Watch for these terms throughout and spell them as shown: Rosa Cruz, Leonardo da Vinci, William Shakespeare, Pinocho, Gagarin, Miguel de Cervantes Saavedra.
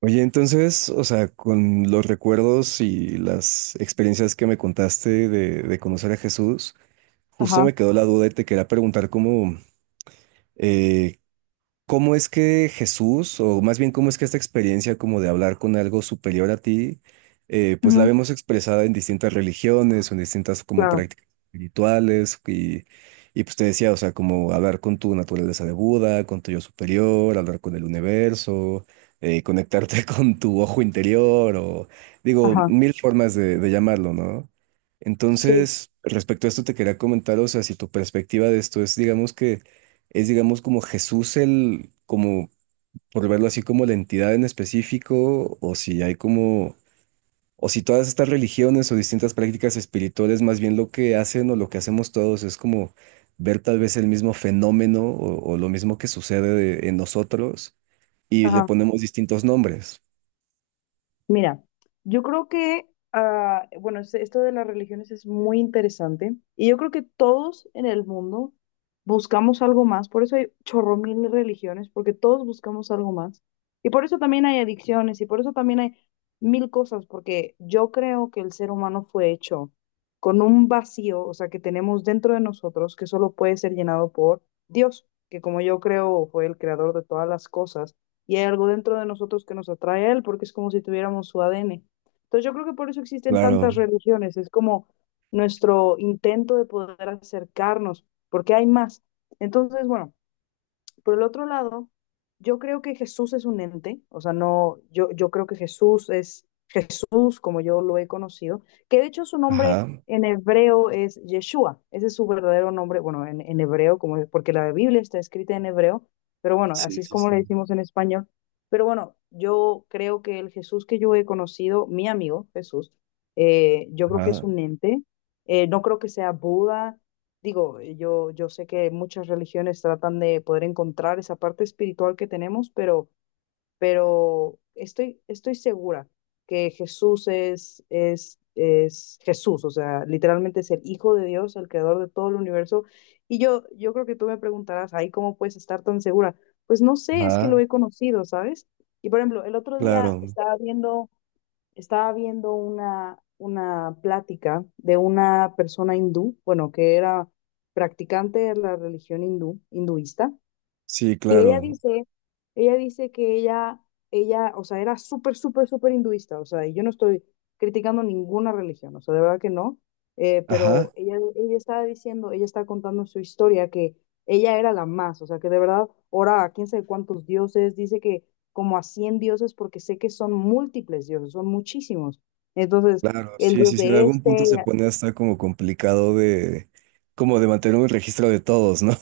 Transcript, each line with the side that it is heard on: right: Oye, entonces, o sea, con los recuerdos y las experiencias que me contaste de conocer a Jesús, justo
left: Ajá,
right: me quedó la duda y te quería preguntar eh, ¿Cómo es que Jesús, o más bien cómo es que esta experiencia como de hablar con algo superior a ti, pues la
left: ujú,
right: vemos expresada en distintas religiones, o en distintas como
left: claro,
right: prácticas espirituales, y pues te decía, o sea, como hablar con tu naturaleza de Buda, con tu yo superior, hablar con el universo, conectarte con tu ojo interior, o digo,
left: ajá,
right: mil formas de llamarlo, ¿no?
left: sí,
right: Entonces, respecto a esto te quería comentar, o sea, si tu perspectiva de esto es, digamos que es, digamos, como Jesús el, como, por verlo así, como la entidad en específico, o si hay como, o si todas estas religiones o distintas prácticas espirituales, más bien lo que hacen o lo que hacemos todos es como ver tal vez el mismo fenómeno o lo mismo que sucede en nosotros y le
left: ajá.
right: ponemos distintos nombres.
left: Mira, yo creo que, bueno, esto de las religiones es muy interesante y yo creo que todos en el mundo buscamos algo más, por eso hay chorro mil de religiones, porque todos buscamos algo más y por eso también hay adicciones y por eso también hay mil cosas, porque yo creo que el ser humano fue hecho con un vacío, o sea, que tenemos dentro de nosotros que solo puede ser llenado por Dios, que como yo creo fue el creador de todas las cosas y hay algo dentro de nosotros que nos atrae a él, porque es como si tuviéramos su ADN. Entonces yo creo que por eso existen tantas
right: Claro,
left: religiones, es como nuestro intento de poder acercarnos, porque hay más. Entonces, bueno, por el otro lado, yo creo que Jesús es un ente, o sea, no, yo creo que Jesús es Jesús, como yo lo he conocido, que de hecho su nombre
right: ajá.
left: en hebreo es Yeshua, ese es su verdadero nombre, bueno, en hebreo, como, porque la Biblia está escrita en hebreo, pero bueno, así
right: Sí,
left: es
right: sí,
left: como
right: sí.
left: le decimos en español. Pero bueno, yo creo que el Jesús que yo he conocido, mi amigo Jesús, yo creo que es
right: Ajá,
left: un ente, no creo que sea Buda. Digo, yo sé que muchas religiones tratan de poder encontrar esa parte espiritual que tenemos, pero estoy segura que Jesús es Jesús, o sea, literalmente es el Hijo de Dios, el creador de todo el universo. Y yo creo que tú me preguntarás, ¿ahí cómo puedes estar tan segura? Pues no sé, es que
right: ajá,
left: lo he conocido, ¿sabes? Y por ejemplo, el otro día
right: claro.
left: estaba viendo... Estaba viendo una plática de una persona hindú, bueno, que era practicante de la religión hindú, hinduista,
right: Sí,
left: y ella
right: claro.
left: dice, ella dice que ella, o sea, era súper, súper, súper hinduista, o sea, y yo no estoy criticando ninguna religión, o sea, de verdad que no,
right: Ajá.
left: ella estaba diciendo, ella estaba contando su historia, que ella era la más, o sea, que de verdad oraba a quién sabe cuántos dioses, dice que como a 100 dioses, porque sé que son múltiples dioses, son muchísimos. Entonces,
right: Claro,
left: el
right: sí,
left: dios
right: sí, sí, en
left: de
right: algún punto
left: este,
right: se pone hasta como complicado de, como de mantener un registro de todos, ¿no?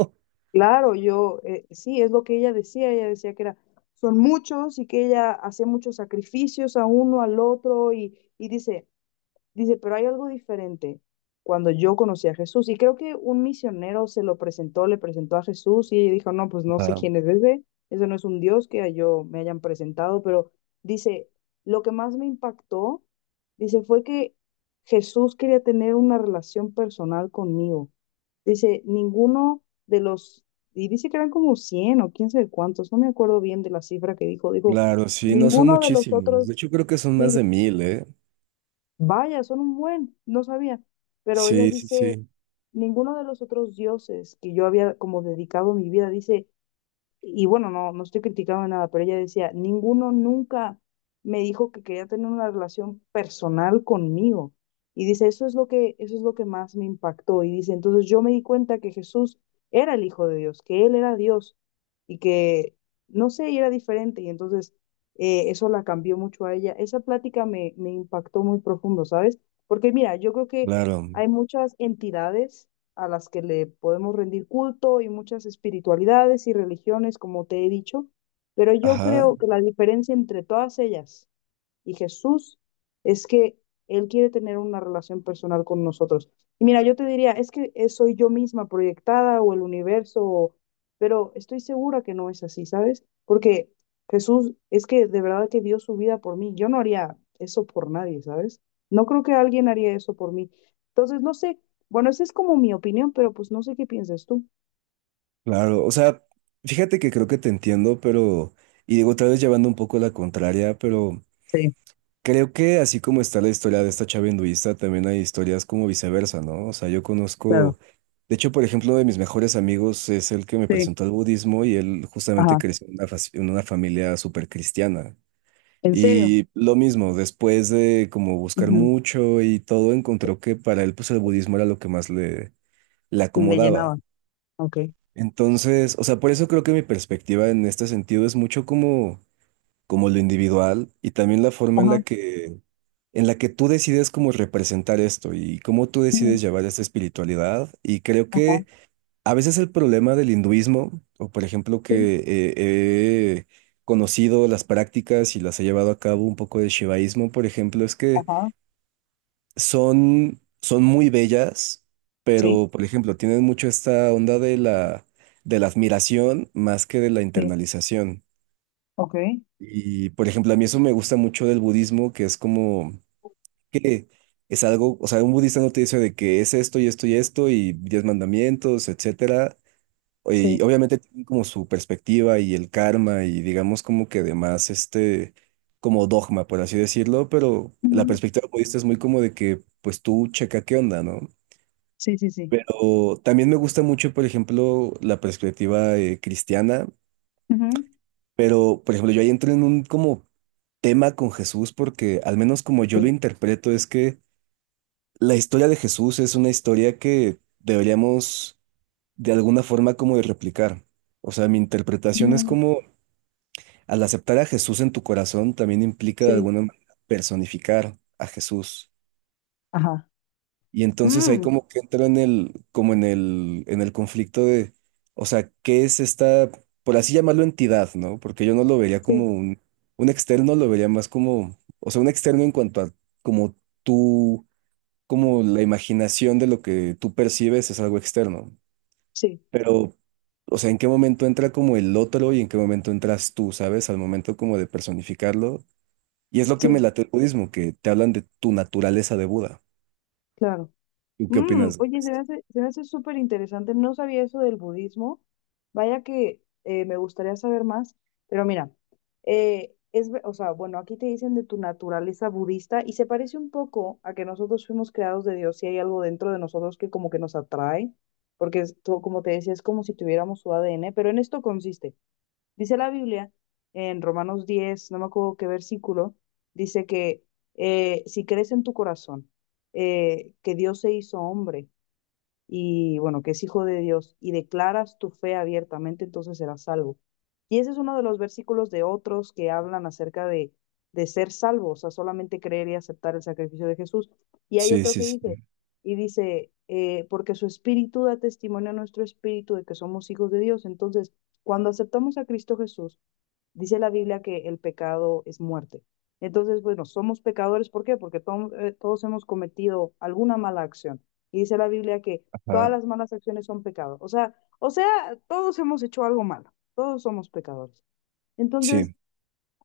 left: claro, sí, es lo que ella decía que era, son muchos y que ella hacía muchos sacrificios a uno, al otro, y dice, dice, pero hay algo diferente cuando yo conocí a Jesús. Y creo que un misionero se lo presentó, le presentó a Jesús y ella dijo, no, pues no sé
right: Ah,
left: quién es ese, eso no es un Dios que a yo me hayan presentado, pero dice, lo que más me impactó, dice, fue que Jesús quería tener una relación personal conmigo. Dice, ninguno de los, y dice que eran como 100 o quién sabe cuántos, no me acuerdo bien de la cifra que dijo, dijo,
right: claro, sí, no son
left: ninguno de los
right: muchísimos.
left: otros,
right: De hecho, creo que son más
left: sí,
right: de mil, ¿eh?
left: vaya, son un buen, no sabía. Pero ella
right: Sí, sí,
left: dice,
right: sí,
left: ninguno de los otros dioses que yo había como dedicado mi vida, dice, y bueno, no, no estoy criticando nada, pero ella decía, ninguno nunca me dijo que quería tener una relación personal conmigo. Y dice, eso es lo que más me impactó. Y dice, entonces yo me di cuenta que Jesús era el Hijo de Dios, que Él era Dios y que, no sé, y era diferente. Y entonces eso la cambió mucho a ella. Esa plática me impactó muy profundo, ¿sabes? Porque mira, yo creo que
right: claro.
left: hay muchas entidades a las que le podemos rendir culto y muchas espiritualidades y religiones, como te he dicho, pero yo
right: Ajá,
left: creo que la diferencia entre todas ellas y Jesús es que Él quiere tener una relación personal con nosotros. Y mira, yo te diría, es que soy yo misma proyectada o el universo, o pero estoy segura que no es así, ¿sabes? Porque Jesús es que de verdad que dio su vida por mí. Yo no haría eso por nadie, ¿sabes? No creo que alguien haría eso por mí. Entonces, no sé, bueno, esa es como mi opinión, pero pues no sé qué piensas tú.
right: claro. O sea, fíjate que creo que te entiendo, pero, y digo, otra vez llevando un poco la contraria, pero
left: Sí,
right: creo que así como está la historia de esta chava hinduista, también hay historias como viceversa, ¿no? O sea, yo
left: claro,
right: conozco, de hecho, por ejemplo, uno de mis mejores amigos es el que me
left: sí,
right: presentó al budismo y él justamente
left: ajá,
right: creció en una familia súper cristiana.
left: en serio,
right: Y lo mismo, después de como buscar
left: ujú,
right: mucho y todo, encontró que para él pues el budismo era lo que más le
left: le
right: acomodaba.
left: llenaba, ok,
right: Entonces, o sea, por eso creo que mi perspectiva en este sentido es mucho como lo individual y también la forma en
left: ajá,
right: la que, en la que tú decides cómo representar esto y cómo tú decides
left: ujú,
right: llevar esta espiritualidad. Y creo
left: ajá,
right: que a veces el problema del hinduismo, o por ejemplo
left: sí.
right: que he conocido las prácticas y las he llevado a cabo un poco de shivaísmo, por ejemplo, es que
left: Ajá,
right: son muy bellas,
left: sí,
right: pero por ejemplo tienen mucho esta onda de la admiración más que de la
left: sí,
right: internalización.
left: ok,
right: Y, por ejemplo, a mí eso me gusta mucho del budismo, que es como que es algo, o sea, un budista no te dice de que es esto y esto y esto y diez mandamientos, etcétera. Y
left: sí,
right: obviamente tienen como su perspectiva y el karma y digamos como que además este, como dogma, por así decirlo, pero la
left: ujú,
right: perspectiva budista es muy como de que pues tú checa qué onda, ¿no?
left: sí, sí, sí,
right: Pero también me gusta mucho, por ejemplo, la perspectiva cristiana.
left: ujú,
right: Pero, por ejemplo, yo ahí entro en un como tema con Jesús porque al menos como yo lo
left: sí,
right: interpreto es que la historia de Jesús es una historia que deberíamos de alguna forma como de replicar. O sea, mi interpretación es
left: ujú,
right: como al aceptar a Jesús en tu corazón también implica de
left: sí,
right: alguna manera personificar a Jesús.
left: ajá,
right: Y entonces ahí
left: mm,
right: como que entro en el, como en el conflicto de, o sea, ¿qué es esta, por así llamarlo entidad, ¿no? Porque yo no lo vería como
left: sí,
right: un externo, lo vería más como, o sea, un externo en cuanto a como tú, como la imaginación de lo que tú percibes es algo externo.
left: sí,
right: Pero, o sea, ¿en qué momento entra como el otro y en qué momento entras tú, ¿sabes? Al momento como de personificarlo. Y es lo que me
left: sí,
right: late el budismo, que te hablan de tu naturaleza de Buda.
left: claro.
right: ¿Tú qué
left: Mm,
right: opinas de
left: oye,
right: esto?
left: se me hace súper interesante. No sabía eso del budismo. Vaya que me gustaría saber más. Pero mira, o sea, bueno, aquí te dicen de tu naturaleza budista y se parece un poco a que nosotros fuimos creados de Dios y hay algo dentro de nosotros que como que nos atrae, porque como te decía, es como si tuviéramos su ADN, pero en esto consiste. Dice la Biblia en Romanos 10 no me acuerdo qué versículo, dice que si crees en tu corazón que Dios se hizo hombre y bueno, que es hijo de Dios, y declaras tu fe abiertamente, entonces serás salvo. Y ese es uno de los versículos de otros que hablan acerca de ser salvo, o sea, solamente creer y aceptar el sacrificio de Jesús. Y hay
right: Sí,
left: otro
right: sí,
left: que
right: sí.
left: dice, y dice, porque su espíritu da testimonio a nuestro espíritu de que somos hijos de Dios. Entonces, cuando aceptamos a Cristo Jesús, dice la Biblia que el pecado es muerte. Entonces, bueno, somos pecadores, ¿por qué? Porque todos hemos cometido alguna mala acción. Y dice la Biblia que todas
right: Ah,
left: las malas acciones son pecado. O sea, todos hemos hecho algo malo, todos somos pecadores. Entonces,
right: sí,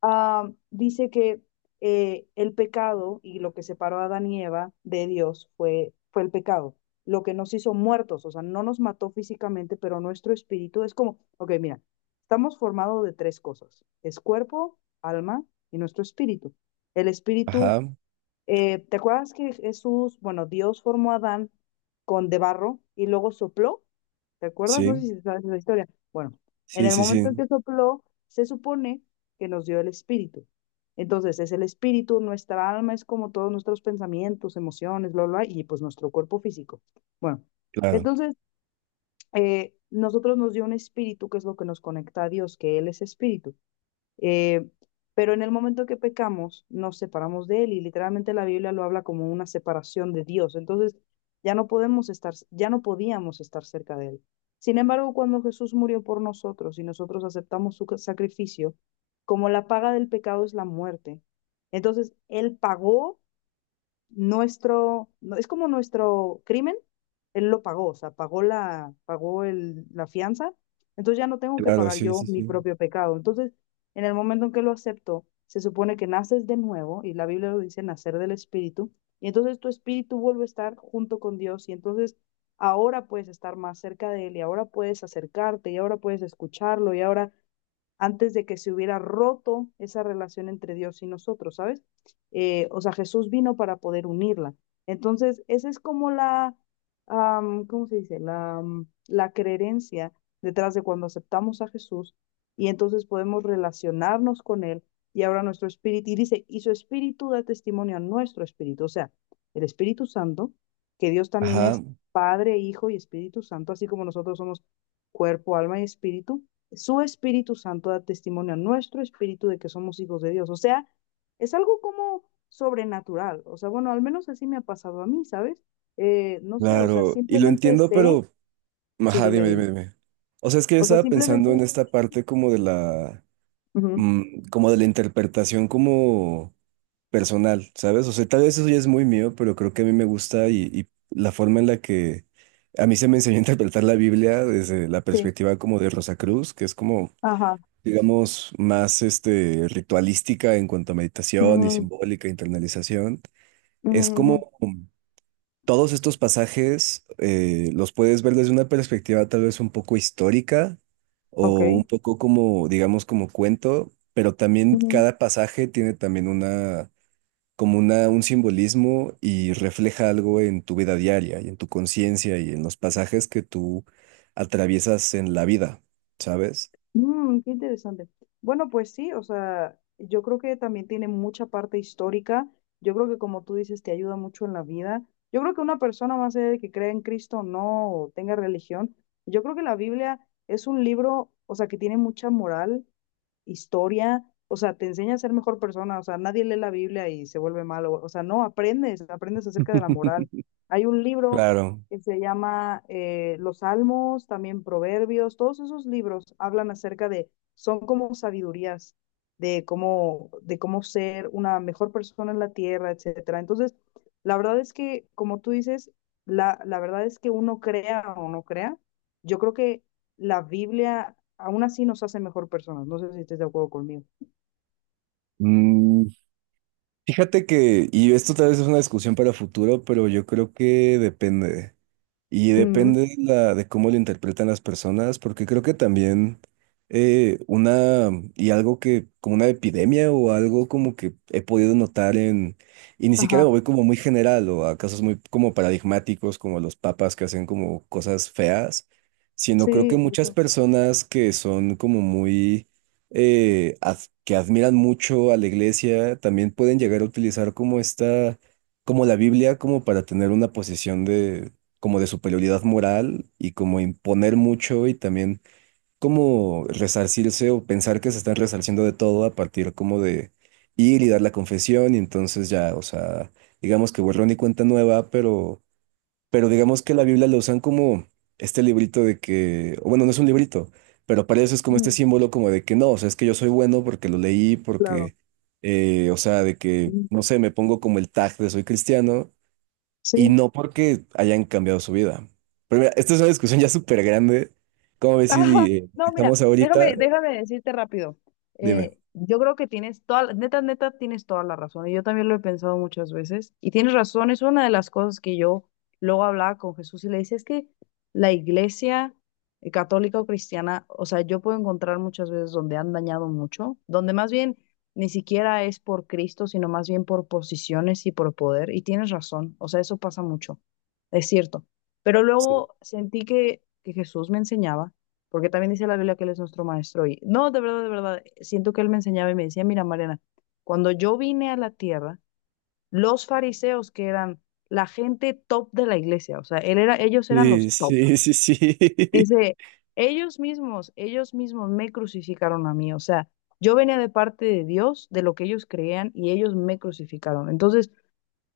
left: dice que el pecado y lo que separó a Adán y Eva de Dios fue el pecado, lo que nos hizo muertos, o sea, no nos mató físicamente, pero nuestro espíritu es como, ok, mira, estamos formados de tres cosas, es cuerpo, alma y nuestro espíritu. El espíritu
right: ajá,
left: ¿te acuerdas que Jesús, bueno, Dios formó a Adán con de barro y luego sopló? ¿Te acuerdas? No sé
right: sí,
left: si sabes la historia. Bueno, en
right: sí,
left: el
right: sí,
left: momento en
right: sí,
left: que sopló, se supone que nos dio el espíritu. Entonces, es el espíritu, nuestra alma es como todos nuestros pensamientos, emociones, bla, bla, bla, y pues nuestro cuerpo físico. Bueno,
right: claro,
left: entonces, nosotros nos dio un espíritu que es lo que nos conecta a Dios, que Él es espíritu. Eh, pero en el momento que pecamos, nos separamos de Él y literalmente la Biblia lo habla como una separación de Dios. Entonces, ya no podíamos estar cerca de Él. Sin embargo, cuando Jesús murió por nosotros y nosotros aceptamos su sacrificio, como la paga del pecado es la muerte, entonces Él pagó nuestro, no- es como nuestro crimen, él lo pagó, o sea, pagó la fianza, entonces ya no tengo que
right: claro,
left: pagar
right: sí,
left: yo
right: sí,
left: mi
right: sí,
left: propio pecado. Entonces, en el momento en que lo acepto, se supone que naces de nuevo, y la Biblia lo dice, nacer del Espíritu, y entonces tu espíritu vuelve a estar junto con Dios, y entonces ahora puedes estar más cerca de Él, y ahora puedes acercarte, y ahora puedes escucharlo, y ahora antes de que se hubiera roto esa relación entre Dios y nosotros, ¿sabes? O sea, Jesús vino para poder unirla. Entonces, esa es como ¿cómo se dice? La creencia detrás de cuando aceptamos a Jesús y entonces podemos relacionarnos con Él y ahora nuestro espíritu, y dice, y su espíritu da testimonio a nuestro espíritu, o sea, el Espíritu Santo, que Dios también
right: ajá,
left: es Padre, Hijo y Espíritu Santo, así como nosotros somos cuerpo, alma y espíritu, su Espíritu Santo da testimonio a nuestro espíritu de que somos hijos de Dios. O sea, es algo como sobrenatural. O sea, bueno, al menos así me ha pasado a mí, ¿sabes? No sé, o sea,
right: claro, y lo
left: simplemente
right: entiendo,
left: sé.
right: pero,
left: Sí,
right: ajá,
left: dime,
right: dime, dime,
left: dime.
right: dime. O sea, es que yo
left: O sea,
right: estaba pensando
left: simplemente.
right: en esta parte como de la,
left: Ujú,
right: mm, como de la interpretación como personal, ¿sabes? O sea, tal vez eso ya es muy mío, pero creo que a mí me gusta y la forma en la que a mí se me enseñó a interpretar la Biblia desde la
left: sí,
right: perspectiva como de Rosa Cruz, que es como
left: ajá.
right: digamos, más este, ritualística en cuanto a meditación y
left: Ujú,
right: simbólica, internalización,
left: ujú,
right: es
left: ujú,
right: como todos estos pasajes los puedes ver desde una perspectiva tal vez un poco histórica o un
left: ok.
right: poco como, digamos, como cuento, pero también cada pasaje tiene también un simbolismo y refleja algo en tu vida diaria y en tu conciencia y en los pasajes que tú atraviesas en la vida, ¿sabes?
left: Mm, qué interesante. Bueno, pues sí, o sea, yo creo que también tiene mucha parte histórica. Yo creo que como tú dices, te ayuda mucho en la vida. Yo creo que una persona más allá de que crea en Cristo o no, o tenga religión, yo creo que la Biblia es un libro, o sea, que tiene mucha moral historia, o sea, te enseña a ser mejor persona, o sea, nadie lee la Biblia y se vuelve malo, o sea, no, aprendes, aprendes acerca de la moral. Hay un libro
right: Claro.
left: que se llama Los Salmos, también Proverbios, todos esos libros hablan acerca de, son como sabidurías de cómo ser una mejor persona en la tierra, etcétera. Entonces, la verdad es que, como tú dices, la verdad es que uno crea o no crea, yo creo que la Biblia aún así nos hace mejor personas. No sé si estés de acuerdo conmigo.
right: Mm, Fíjate que, y esto tal vez es una discusión para futuro, pero yo creo que depende. Y
left: Mm,
right: depende de cómo lo interpretan las personas, porque creo que también una, y algo que, como una epidemia o algo como que he podido notar en, y ni siquiera
left: ajá,
right: lo voy como muy general o a casos muy como paradigmáticos, como los papas que hacen como cosas feas, sino creo
left: sí,
right: que
left: es
right: muchas
left: eso.
right: personas que son como muy, eh, ad- que admiran mucho a la iglesia, también pueden llegar a utilizar como esta como la Biblia, como para tener una posición como de superioridad moral y como imponer mucho y también como resarcirse o pensar que se están resarciendo de todo a partir como de ir y dar la confesión y entonces ya, o sea, digamos que borrón y cuenta nueva, pero, digamos que la Biblia la usan como este librito de que, o bueno, no es un librito, pero para eso es como este
left: Ujú,
right: símbolo como de que no, o sea, es que yo soy bueno porque lo leí,
left: claro.
right: porque... o sea, de que,
left: Ujú,
right: no sé, me pongo como el tag de soy cristiano y
left: sí.
right: no porque hayan cambiado su vida. Pero mira, esta es una discusión ya súper grande. ¿Cómo ves
left: Ajá.
right: si
left: No, mira,
right: dejamos ahorita?
left: déjame decirte rápido.
right: Dime.
left: Yo creo que neta, neta, tienes toda la razón. Y yo también lo he pensado muchas veces. Y tienes razón, es una de las cosas que yo luego hablaba con Jesús y le decía, es que la iglesia católica o cristiana, o sea, yo puedo encontrar muchas veces donde han dañado mucho, donde más bien ni siquiera es por Cristo, sino más bien por posiciones y por poder. Y tienes razón, o sea, eso pasa mucho, es cierto. Pero
right: Sí.
left: luego sentí que Jesús me enseñaba porque también dice la Biblia que Él es nuestro maestro. Y no, de verdad, siento que Él me enseñaba y me decía, mira, Mariana, cuando yo vine a la tierra, los fariseos que eran la gente top de la iglesia, o sea, él era, ellos eran
right: Sí,
left: los top.
right: sí, sí, sí.
left: Dice, ellos mismos me crucificaron a mí, o sea, yo venía de parte de Dios, de lo que ellos creían, y ellos me crucificaron. Entonces,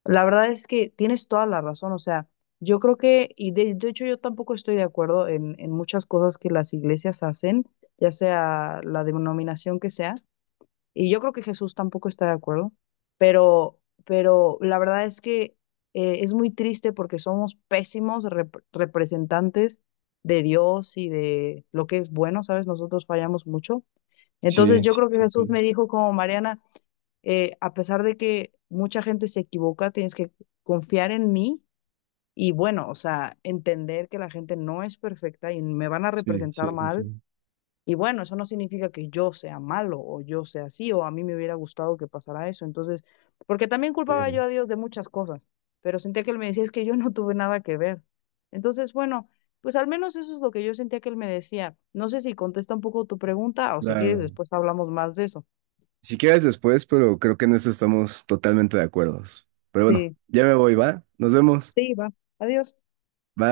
left: la verdad es que tienes toda la razón, o sea, yo creo que, y de hecho yo tampoco estoy de acuerdo en muchas cosas que las iglesias hacen, ya sea la denominación que sea, y yo creo que Jesús tampoco está de acuerdo, pero la verdad es que es muy triste porque somos pésimos representantes de Dios y de lo que es bueno, ¿sabes? Nosotros fallamos mucho. Entonces
right: Sí,
left: yo
right: sí,
left: creo que
right: sí,
left: Jesús
right: sí.
left: me dijo como Mariana a pesar de que mucha gente se equivoca, tienes que confiar en mí y bueno, o sea, entender que la gente no es perfecta y me van a
right: Sí,
left: representar
right: sí, sí,
left: mal.
right: sí.
left: Y bueno, eso no significa que yo sea malo o yo sea así o a mí me hubiera gustado que pasara eso. Entonces, porque también culpaba yo
right: Bien.
left: a Dios de muchas cosas, pero sentía que él me decía, es que yo no tuve nada que ver. Entonces, bueno, pues al menos eso es lo que yo sentía que él me decía. No sé si contesta un poco tu pregunta o si quieres
right: Claro.
left: después hablamos más de eso.
right: Si quieres después, pero creo que en eso estamos totalmente de acuerdo. Pero bueno,
left: Sí,
right: ya me voy, ¿va? Nos vemos.
left: sí, va. Adiós.
right: Bye.